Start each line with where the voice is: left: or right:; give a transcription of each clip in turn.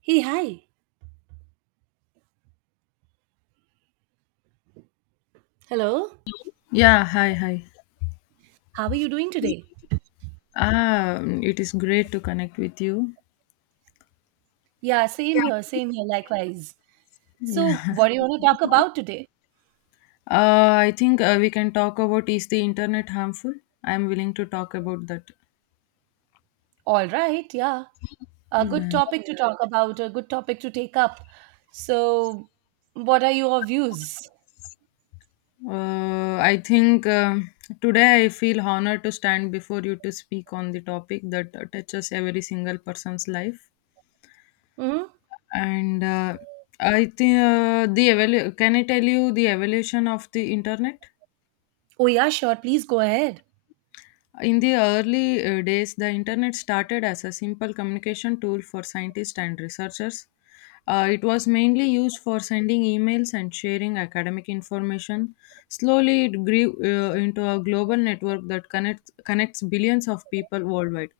right: Hey, hi. Hello.
left: Yeah, hi, hi.
right: How are you doing today?
left: It is great to connect with you.
right: Yeah, same here, likewise. So,
left: Yeah.
right: what do you want to talk about today?
left: I think we can talk about, is the internet harmful? I'm willing to talk about that.
right: All right, yeah. A good
left: Yeah.
right: topic to, yeah, talk about, a good topic to take up. So, what are your views?
left: I think today I feel honored to stand before you to speak on the topic that touches every single person's life.
right: Hmm.
left: And I think can I tell you the evolution of the internet?
right: Oh, yeah, sure. Please go ahead.
left: In the early days, the internet started as a simple communication tool for scientists and researchers. It was mainly used for sending emails and sharing academic information. Slowly, it grew into a global network that connects billions of people worldwide.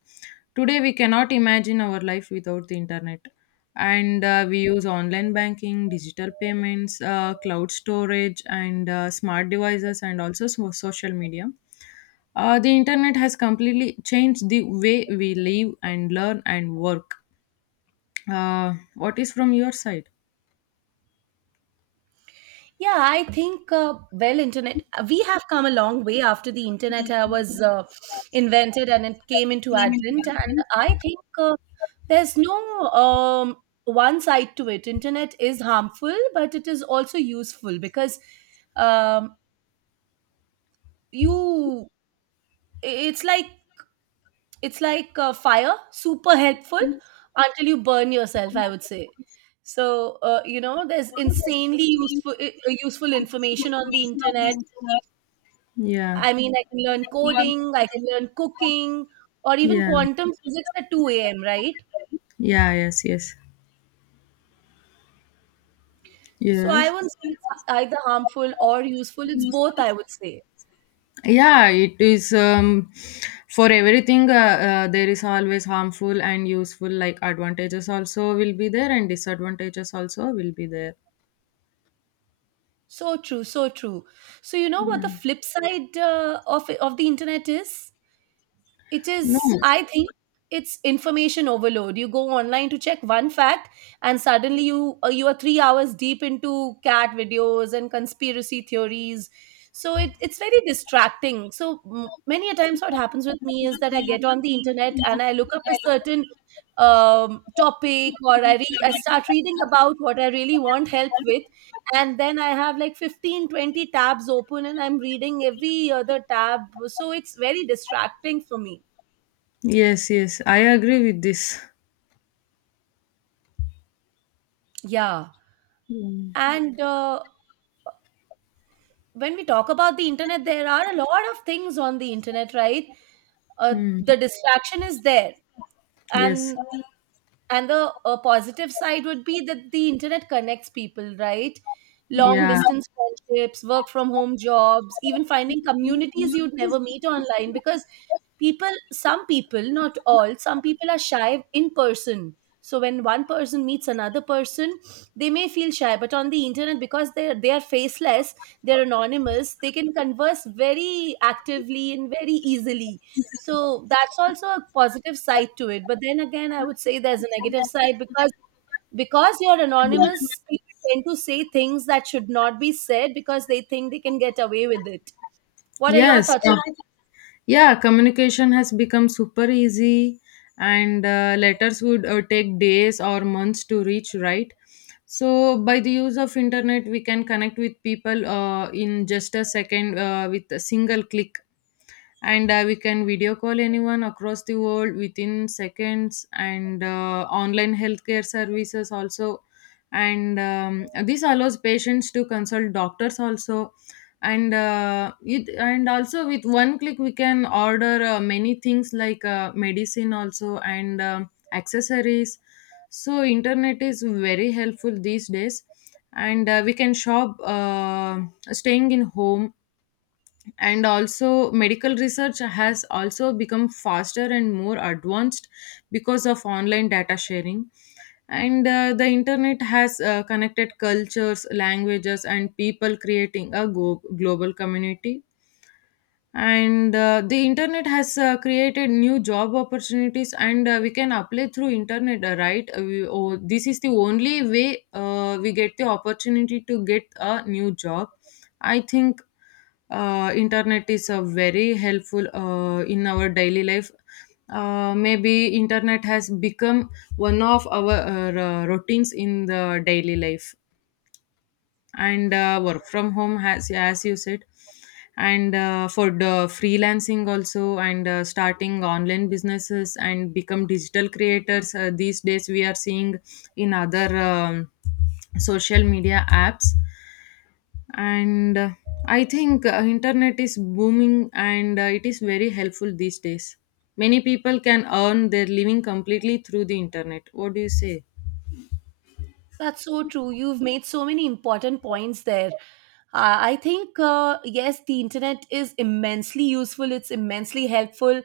left: Today, we cannot imagine our life without the internet. And we use online banking, digital payments, cloud storage, and smart devices, and also social media. The internet has completely changed the way we live and learn and work. What is from your side?
right: Yeah, I think well, internet. We have come a long way after the internet was invented and it came into advent. And I think there's no um, one side to it. Internet is harmful, but it is also useful because um, you. It's like it's like fire, super helpful until you burn yourself, I would say. So there's insanely useful useful information on the internet.
left: Yeah,
right: I mean, I can learn coding, I can learn cooking, or even
left: yeah,
right: quantum physics at 2 a.m., right?
left: yeah, yes, yes,
right: So I won't
left: yes.
right: say it's either harmful or useful. It's both, I would say.
left: Yeah, it is for everything. There is always harmful and useful, like advantages also will be there, and disadvantages also will be there.
right: So true, so true. So you know what the
left: Yeah,
right: flip side of the internet is? It
left: no,
right: is, I think, it's information overload. You go online to check one fact, and suddenly you you are 3 hours deep into cat videos and conspiracy theories. So it's very distracting. So m- many a times what happens with me is that I get on the internet and I look up a certain um, topic, or I I start reading about what I really want help with, and then I have like 15, 20 tabs open and I'm reading every other tab. So it's very distracting for me.
left: yes, yes, I agree with this.
right: Yeah.
left: Mm.
right: And when we talk about the internet, there are a lot of things on the internet, right?
left: Mm.
right: The distraction is there.
left: Yes,
right: And and the positive side would be that the internet connects people, right? Long
left: yeah,
right: distance friendships, work from home jobs, even finding communities you'd never meet online, because people, some people, not all, some people are shy in person, so when one person meets another person, they may feel shy, but on the internet, because they are faceless, they're anonymous, they can converse very actively and very easily. So that's also a positive side to it. But then again, I would say there's a negative side, because you're anonymous, people tend to say things that should not be said because they think they can get away with it. What are your
left: yes.
right: thoughts on?
left: Yeah, communication has become super easy, and letters would take days or months to reach, right? So by the use of internet we can connect with people in just a second with a single click, and we can video call anyone across the world within seconds, and online healthcare services also, and this allows patients to consult doctors also. And it, and also with one click we can order many things like medicine also and accessories. So internet is very helpful these days, and we can shop staying in home. And also medical research has also become faster and more advanced because of online data sharing. And the internet has connected cultures, languages and people, creating a global community. And the internet has created new job opportunities, and we can apply through internet, right? We, oh, this is the only way we get the opportunity to get a new job, I think. Internet is very helpful in our daily life. Maybe internet has become one of our routines in the daily life. And work from home, has, as you said, and for the freelancing also, and starting online businesses and become digital creators these days we are seeing in other social media apps. And I think internet is booming, and it is very helpful these days. Many people can earn their living completely through the internet. What do you say?
right: That's so true. You've made so many important points there. I think, yes, the internet is immensely useful. It's immensely helpful.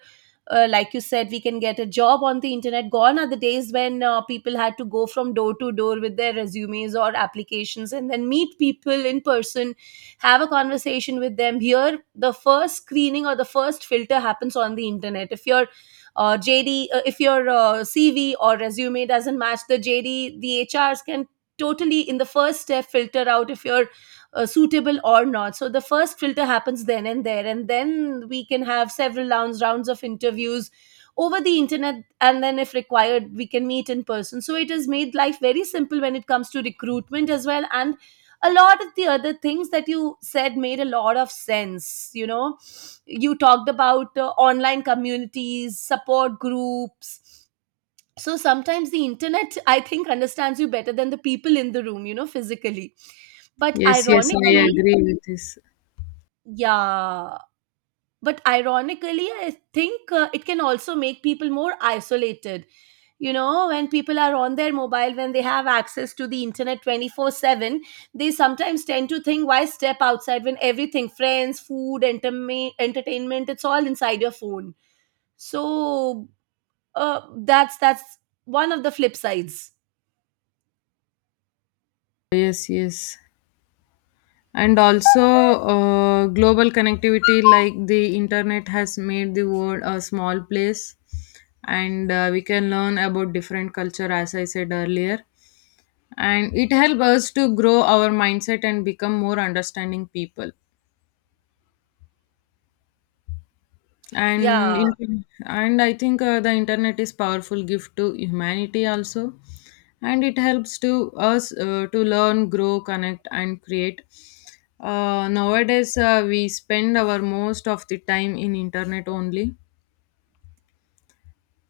right: Like you said, we can get a job on the internet. Gone are the days when people had to go from door to door with their resumes or applications and then meet people in person, have a conversation with them. Here, the first screening or the first filter happens on the internet. If you're JD, if your CV or resume doesn't match the JD, the HRs can totally in the first step filter out if you're suitable or not. So the first filter happens then and there, and then we can have several rounds of interviews over the internet, and then if required, we can meet in person. So it has made life very simple when it comes to recruitment as well. And a lot of the other things that you said made a lot of sense, you know, you talked about online communities, support groups. So sometimes the internet, I think, understands you better than the people in the room, you know, physically, but
left: Yes, yes, I
right: ironically,
left: agree with this.
right: yeah, but ironically, I think it can also make people more isolated. You know, when people are on their mobile, when they have access to the internet 24/7, they sometimes tend to think, why step outside when everything, friends, food, entertainment, it's all inside your phone. So uh, that's one of the flip sides.
left: Yes, yes. And also global connectivity, like the internet has made the world a small place, and we can learn about different culture, as I said earlier, and it helps us to grow our mindset and become more understanding people.
right: Yeah.
left: And I think the internet is powerful gift to humanity also, and it helps to us to learn, grow, connect and create. Nowadays we spend our most of the time in internet only,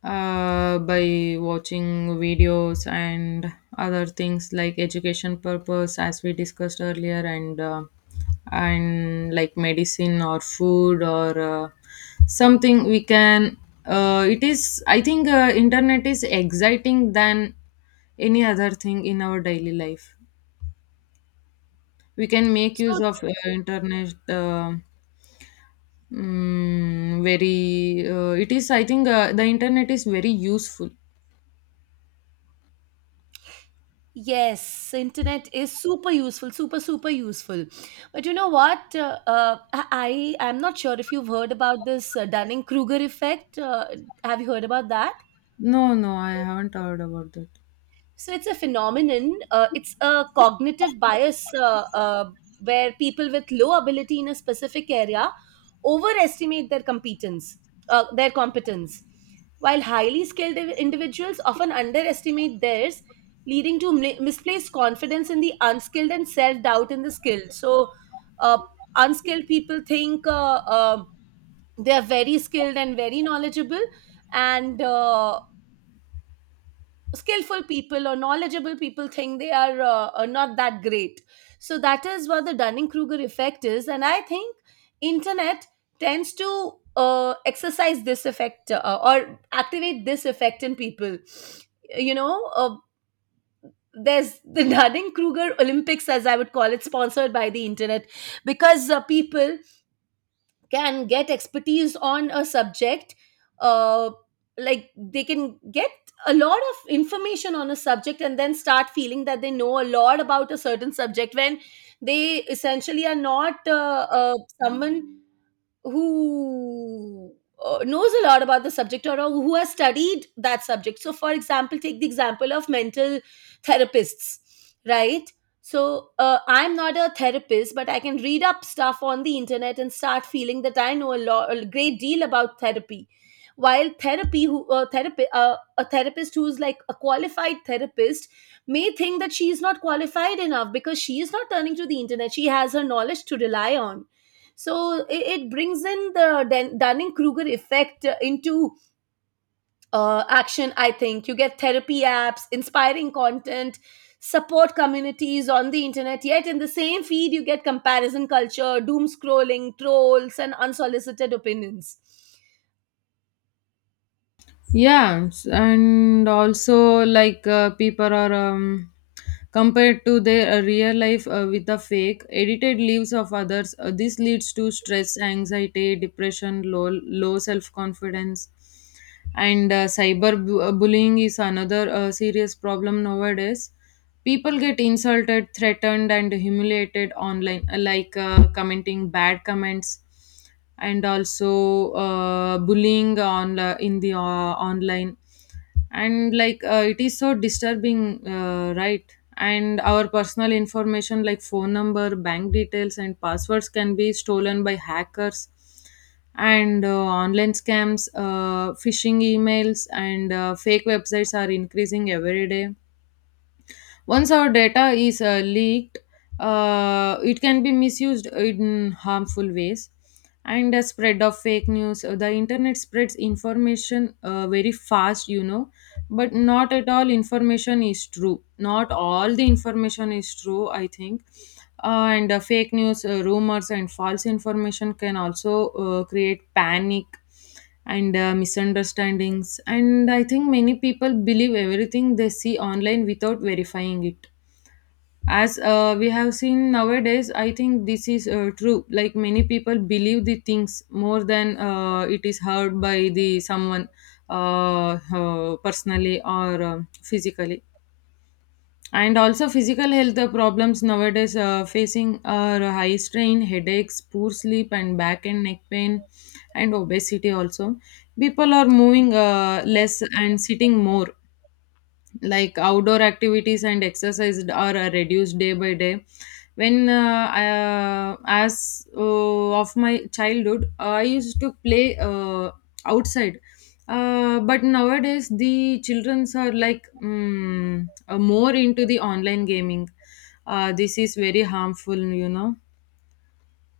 left: by watching videos and other things like education purpose, as we discussed earlier, and like medicine or food or something we can. It is, I think, internet is exciting than any other thing in our daily life. We can make use
right: So
left: of internet mm, very it is, I think, the internet is very useful.
right: yes, internet is super useful, super super useful. But you know what? I am not sure if you've heard about this Dunning Kruger effect. Have you heard about that?
left: No, no, I haven't heard about that.
right: So it's a phenomenon. It's a cognitive bias, where people with low ability in a specific area overestimate their competence, uh, their competence, while highly skilled individuals often underestimate theirs, leading to misplaced confidence in the unskilled and self doubt in the skilled. So uh, unskilled people think they are very skilled and very knowledgeable, and skillful people or knowledgeable people think they are not that great. So that is what the Dunning-Kruger effect is, and I think internet tends to exercise this effect or activate this effect in people. You know, there's the Dunning-Kruger Olympics, as I would call it, sponsored by the internet, because people can get expertise on a subject, uh, like they can get a lot of information on a subject, and then start feeling that they know a lot about a certain subject, when they essentially are not uh, someone who knows a lot about the subject, or who has studied that subject. So, for example, take the example of mental therapists, right? So, I'm not a therapist, but I can read up stuff on the internet and start feeling that I know a, lot, a great deal about therapy. While therapy, who a therapist who's like a qualified therapist may think that she is not qualified enough, because she is not turning to the internet. She has her knowledge to rely on. So it brings in the Dunning-Kruger effect into action. I think you get therapy apps, inspiring content, support communities on the internet, yet in the same feed you get comparison culture, doom scrolling, trolls and unsolicited opinions.
left: Yeah, and also like people are compared to their real life with the fake edited lives of others. This leads to stress, anxiety, depression, low self confidence, and cyber bullying is another serious problem nowadays. People get insulted, threatened, and humiliated online, like commenting bad comments, and also bullying on in the online, and like it is so disturbing, right? And our personal information like phone number, bank details and passwords can be stolen by hackers, and online scams, phishing emails, and fake websites are increasing every day. Once our data is leaked, it can be misused in harmful ways. And the spread of fake news. The internet spreads information very fast, you know, but not at all information is true. Not all the information is true, I think. And fake news, rumors, and false information can also create panic and misunderstandings. And I think many people believe everything they see online without verifying it, as we have seen nowadays. I think this is true, like many people believe the things more than it is heard by the someone personally, or physically. And also, physical health problems nowadays facing are high strain, headaches, poor sleep, and back and neck pain, and obesity also. People are moving less and sitting more, like outdoor activities and exercise are reduced day by day. When uh, I, uh, as uh, of my childhood I used to play outside, but nowadays the childrens are like more into the online gaming. This is very harmful, you know.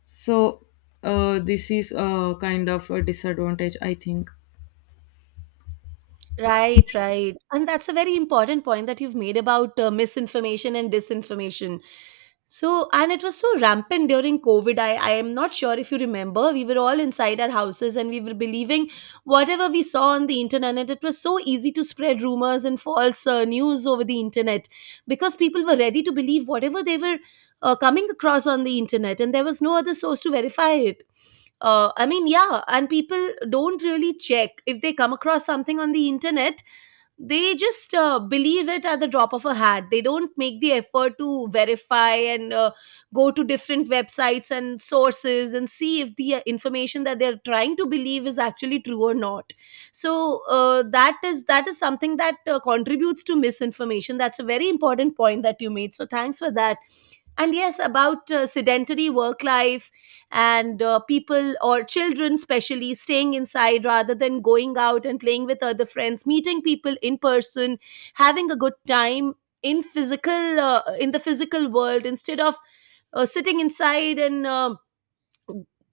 left: So this is a kind of a disadvantage, I think.
right: Right, right. And that's a very important point that you've made about misinformation and disinformation. So, and it was so rampant during COVID. I am not sure if you remember, we were all inside our houses and we were believing whatever we saw on the internet. And it was so easy to spread rumors and false news over the internet because people were ready to believe whatever they were coming across on the internet, and there was no other source to verify it. I mean, yeah, and people don't really check. If they come across something on the internet, they just believe it at the drop of a hat. They don't make the effort to verify and go to different websites and sources and see if the information that they're trying to believe is actually true or not. So that is something that contributes to misinformation. That's a very important point that you made, so thanks for that. And yes, about sedentary work life, and people or children especially staying inside rather than going out and playing with other friends, meeting people in person, having a good time in physical in the physical world instead of sitting inside and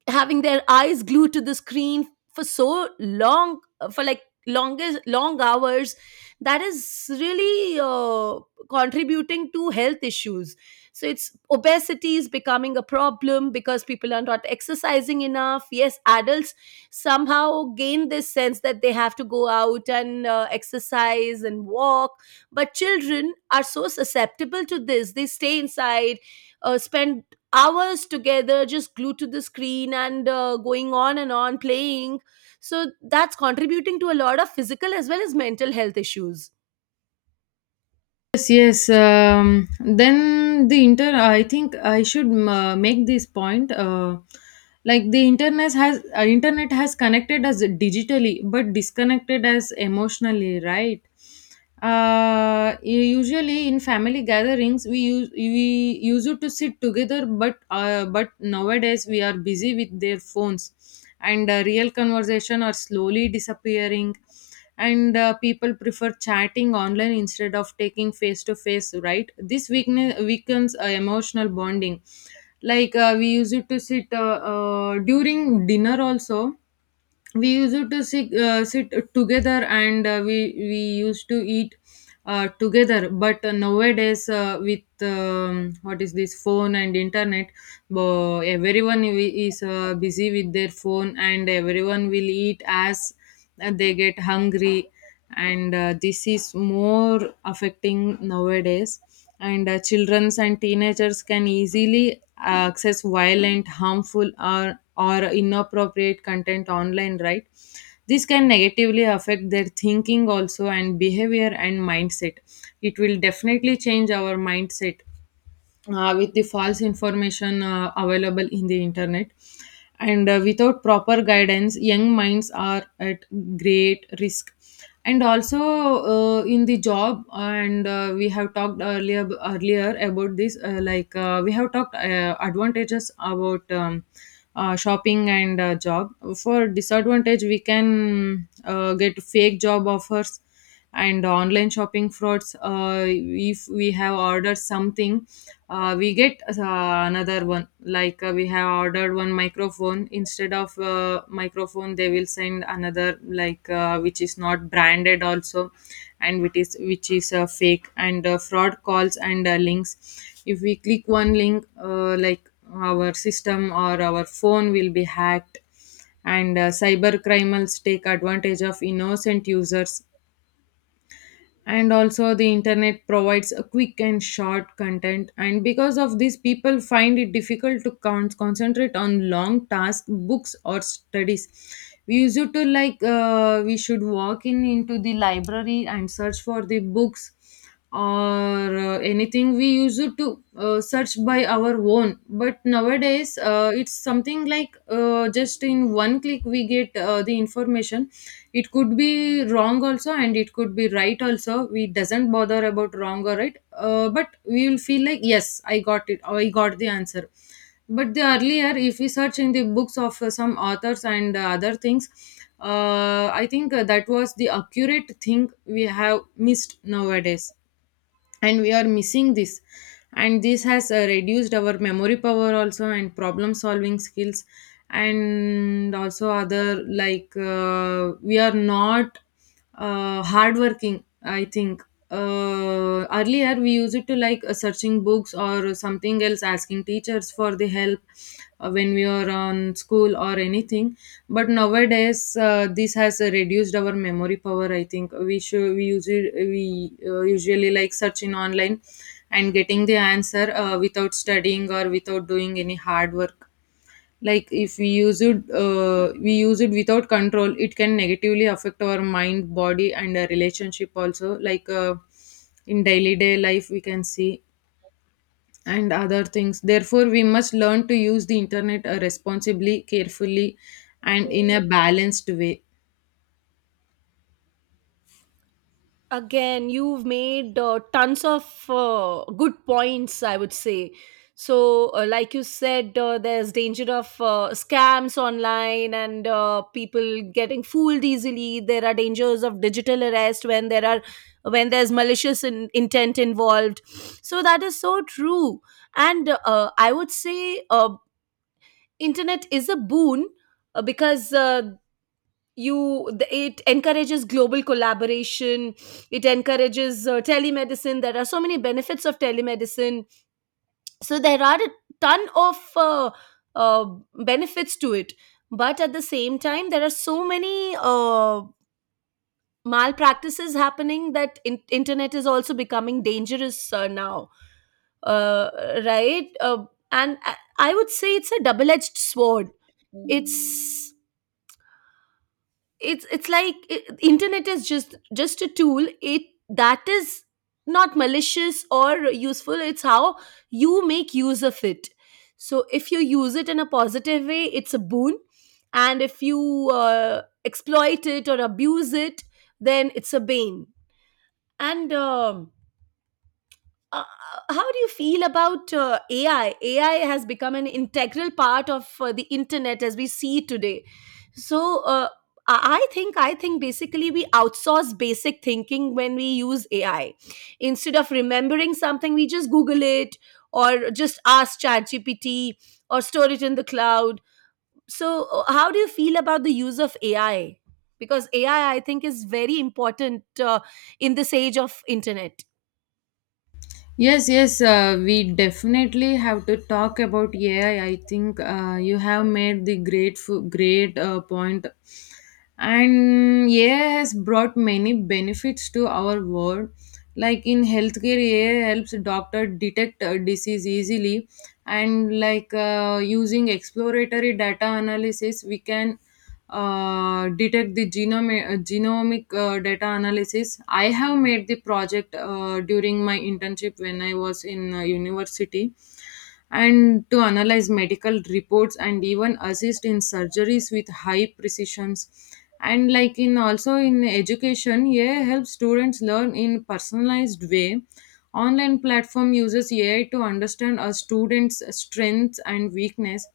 right: having their eyes glued to the screen for so long, for like long hours. That is really contributing to health issues. So it's obesity is becoming a problem because people are not exercising enough. Yes, adults somehow gain this sense that they have to go out and exercise and walk, but children are so susceptible to this. They stay inside, spend hours together just glued to the screen and going on and on playing. So that's contributing to a lot of physical as well as mental health issues.
left: Yes, yes. Then I think I should make this point. Like the internet has connected us digitally, but disconnected us emotionally, right? Usually in family gatherings, we used to sit together, but nowadays we are busy with their phones, and real conversation are slowly disappearing. And people prefer chatting online instead of taking face to face, right? This weakness weakens emotional bonding. Like we used to sit during dinner also. We used to sit, sit together, and we used to eat together, but nowadays with what is this, phone and internet, but everyone is busy with their phone, and everyone will eat as they get hungry. And this is more affecting nowadays. And children and teenagers can easily access violent, harmful or inappropriate content online, right? This can negatively affect their thinking also, and behavior and mindset. It will definitely change our mindset with the false information available in the internet. And without proper guidance, young minds are at great risk. And also in the job, and we have talked earlier about this, like we have talked advantages about shopping and job. For disadvantage, we can get fake job offers and online shopping frauds. If we have ordered something, we get another one, like we have ordered one microphone, instead of microphone they will send another, like which is not branded also, and which is fake and fraud calls, and links, if we click one link like our system or our phone will be hacked. And cyber criminals take advantage of innocent users. And also the internet provides a quick and short content, and because of this people find it difficult to concentrate on long tasks, books or studies. We used to like we should walk in into the library and search for the books or anything. We used to search by our own, but nowadays it's something like just in one click we get the information. It could be wrong also, and it could be right also. We doesn't bother about wrong or right, but we will feel like, yes, I got it, I got the answer. But the earlier, if we search in the books of some authors and other things, I think that was the accurate thing we have missed nowadays, and we are missing this. And this has reduced our memory power also, and problem solving skills. And also other, like we are not hardworking, I think. Earlier we used it to like searching books or some something else, asking teachers for the help when we are on school or anything. But nowadays this has reduced our memory power, I think. We usually like search in online and getting the answer without studying or without doing any hard work. Like if we use it, we use it without control, it can negatively affect our mind, body and a relationship also. Like in daily day life we can see and other things. Therefore, we must learn to use the internet responsibly, carefully, and in a balanced way.
right: Again, you've made tons of good points, I would say. So like you said, there's danger of scams online and people getting fooled easily. There are dangers of digital arrest when there are, when there's malicious intent involved. So that is so true. And I would say internet is a boon, because you it encourages global collaboration. It encourages telemedicine. There are so many benefits of telemedicine. So there are a ton of uh, benefits to it, but at the same time there are so many malpractices happening that internet is also becoming dangerous now, uh, right. And I would say it's a double-edged sword. it's Internet is just a tool. It, that is not malicious or useful. It's how you make use of it. So if you use it in a positive way, it's a boon, and if you exploit it or abuse it, then it's a bane. And uh, how do you feel about AI? AI has become an integral part of the internet as we see it today. So I think basically we outsource basic thinking when we use AI. Instead of remembering something, we just Google it or just ask ChatGPT or store it in the cloud. So how do you feel about the use of AI? Because AI, I think, is very important in this age of internet.
left: Yes, yes, we definitely have to talk about AI. I think you have made the great point. And AI has brought many benefits to our world. Like in healthcare, AI helps doctor detect a disease easily, and like using exploratory data analysis, we can detect the genomic data analysis. I have made the project during my internship when I was in university, and to analyze medical reports and even assist in surgeries with high precisions. And like in, also in education, AI helps students learn in personalized way. Online platform uses AI to understand a student's strengths and weakness.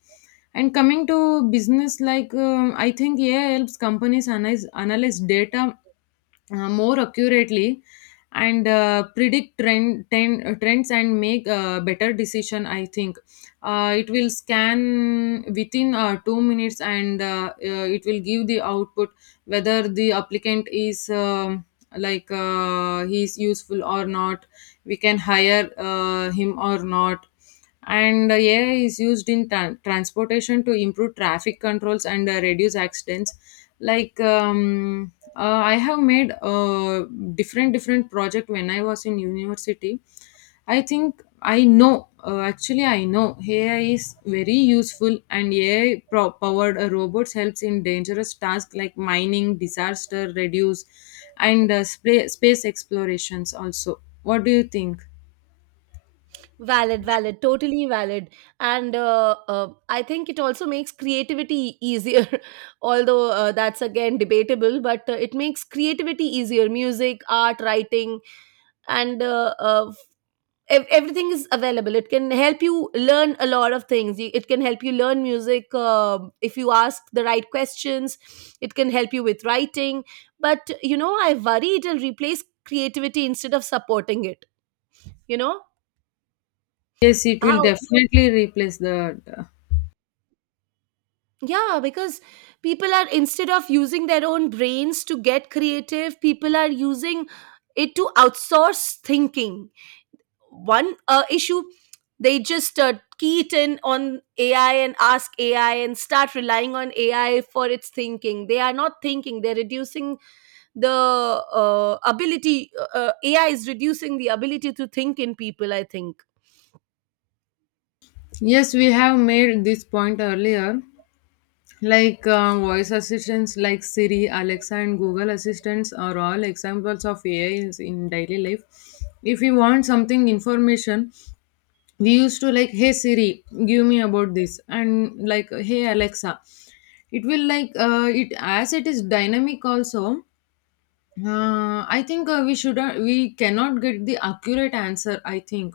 left: And coming to business, I think AI helps companies analyze data more accurately, and predict trends, and make better decision. I think it will scan within 2 minutes, and it will give the output whether the applicant is like he is useful or not, we can hire him or not. And AI is used in transportation to improve traffic controls and reduce accidents. Like I have made different different project when I was in university. I think I know actually I know AI is very useful, and AI powered robots helps in dangerous tasks like mining disaster reduce and space explorations also. What do you think?
right: Valid, totally valid. And I think it also makes creativity easier. Although that's again debatable, but it makes creativity easier: music, art, writing. and uh, uh, Everything is available. It can help you learn a lot of things. It can help you learn music if you ask the right questions. It can help you with writing, but you know, I worry it'll replace creativity instead of supporting it you know
left: Yes, it will
right: how?
left: definitely replace the.
right: Yeah, because people are, instead of using their own brains to get creative, people are using it to outsource thinking. One issue, they just key it in on AI and ask AI and start relying on AI for its thinking. They are not thinking, they're reducing the AI is reducing the ability to think in people, I think.
left: Yes, we have made this point earlier. Like voice assistants like Siri, Alexa, and Google Assistants are all examples of AI is in daily life. If we want something information, we used to like, hey Siri, give me about this, and like, hey Alexa. It will like it, as it is dynamic also. I think we should we cannot get the accurate answer, I think.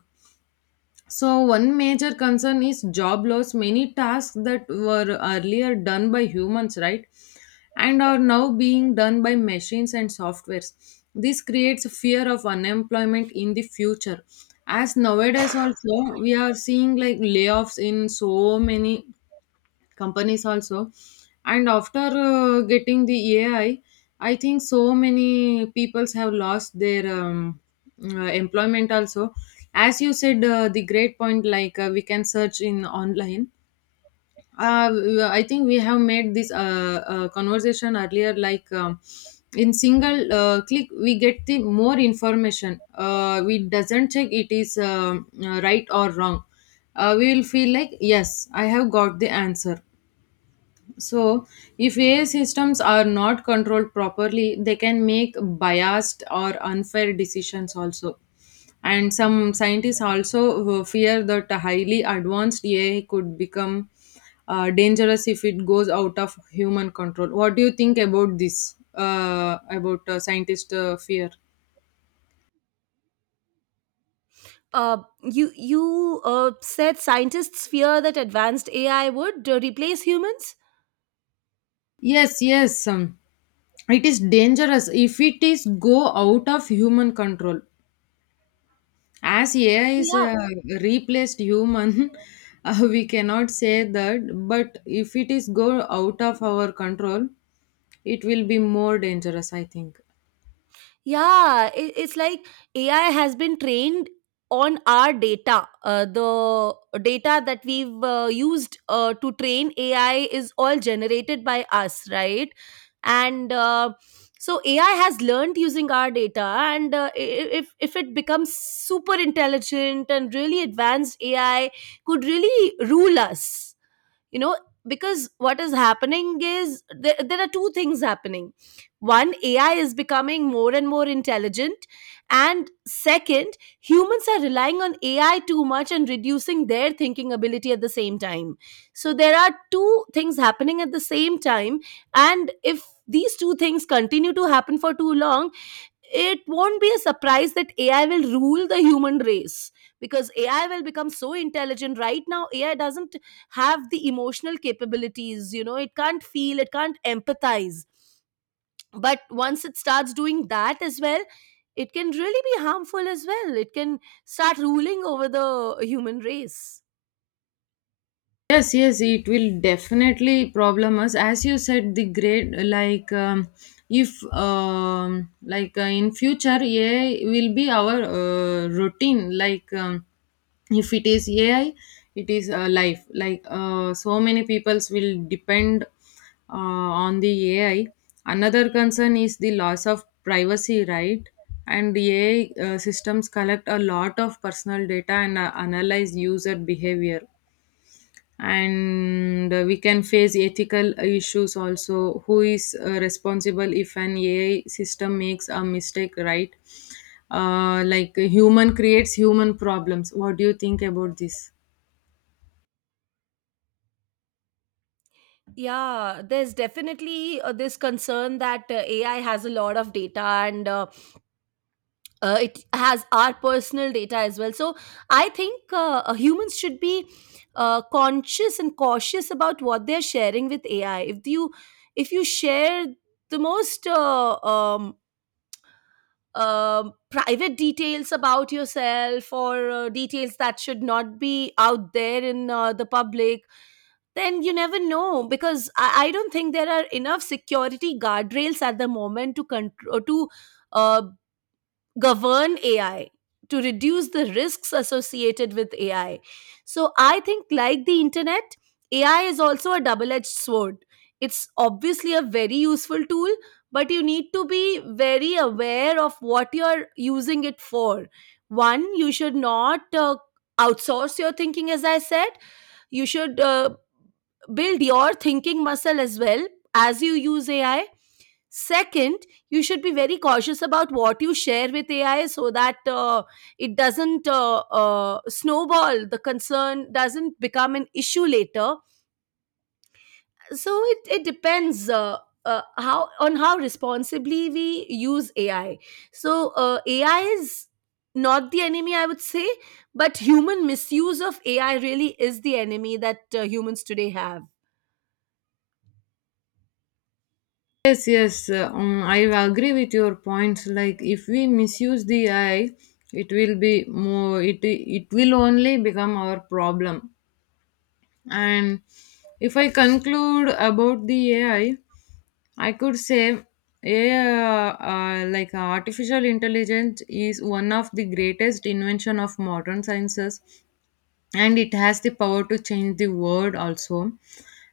left: So, one major concern is job loss. Many tasks that were earlier done by humans, right, and are now being done by machines and softwares. This creates fear of unemployment in the future. As nowadays also, we are seeing like layoffs in so many companies also, and after getting the AI, I think so many peoples have lost their employment also. As you said, the great point, like we can search in online. uh, I think we have made this conversation earlier. In single click we get the more information. We doesn't check it is right or wrong. We will feel like yes, I have got the answer. So, if AI systems are not controlled properly, they can make biased or unfair decisions also. And some scientists also fear that a highly advanced AI could become dangerous if it goes out of human control. What do you think about this? About scientist fear?
right: uh, you said scientists fear that advanced AI would replace humans.
left: Yes, yes. It is dangerous if it is go out of human control. As AI is
right: Yeah,
left: a replaced human we cannot say that, but if it is go out of our control, it will be more dangerous, I think.
right: yeah. It's like AI has been trained on our data. The data that we've used to train AI is all generated by us, right? And so AI has learned using our data, and if if it becomes super intelligent and really advanced, AI could really rule us you know because what is happening is there are two things happening. One, AI is becoming more and more intelligent, and second, humans are relying on AI too much and reducing their thinking ability at the same time. So there are two things happening at the same time, and if these two things continue to happen for too long, it won't be a surprise that AI will rule the human race, because AI will become so intelligent. Right now, AI doesn't have the emotional capabilities, you know, it can't feel, it can't empathize. But once it starts doing that as well, it can really be harmful as well. It can start ruling over the human race.
left: Yes, yes, it will definitely problem us. As you said, the grade, if like in future AI will be our routine. If it is AI, it is life. Like so many peoples will depend on the AI. Another concern is the loss of privacy, right? And AI systems collect a lot of personal data and analyze user behavior. And we can face ethical issues also. Who is responsible if an AI system makes a mistake, right? Like human creates human problems. What do you think about this?
right: Yeah, there's definitely this concern that AI has a lot of data, and it has our personal data as well, so I think humans should be conscious and cautious about what they're sharing with AI. If you, if you share the most private details about yourself or details that should not be out there in the public, then you never know, because I don't think there are enough security guardrails at the moment to control to uh, govern AI, to reduce the risks associated with AI. So I think, like the internet, AI is also a double edged sword. It's obviously a very useful tool, but you need to be very aware of what you're using it for. One, you should not outsource your thinking, as I said. You should build your thinking muscle as well as you use AI. Second, you should be very cautious about what you share with AI, so that it doesn't snowball, the concern doesn't become an issue later. So it depends. How on how responsibly we use AI. So AI is not the enemy, I would say, but human misuse of AI really is the enemy that humans today have.
left: Yes, yes, I agree with your points. Like if we misuse the AI, it will be more, it will only become our problem. And if I conclude about the AI, I could say, yeah, like artificial intelligence is one of the greatest invention of modern sciences, and it has the power to change the world also.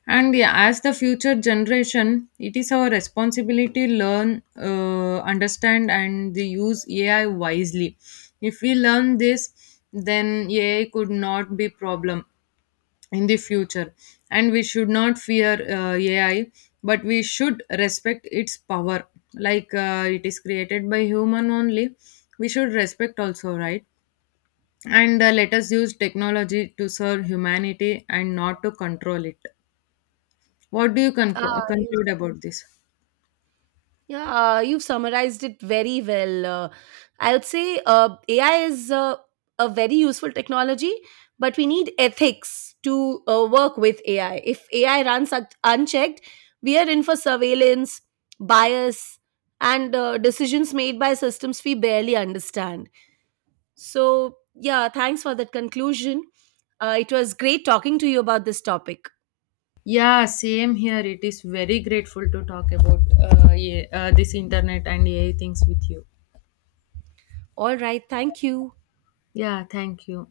left: And yeah, as the future generation, it is our responsibility learn, understand, and the use AI wisely. If we learn this, then AI could not be problem in the future, and we should not fear AI, but we should respect its power. Like it is created by human only, we should respect also, right? And let us use technology to serve humanity and not to control it. What do you
right: Ah,
left: conclude about this?
right: Yeah, you've summarized it very well. I would say AI is a very useful technology, but we need ethics to work with AI. If AI runs unchecked, we are in for surveillance, bias, and decisions made by systems we barely understand. So, yeah, thanks for that conclusion. It was great talking to you about this topic.
left: Yeah, same here, it is very grateful to talk about this internet and AI things with you.
right: All right, thank you.
left: Yeah, thank you.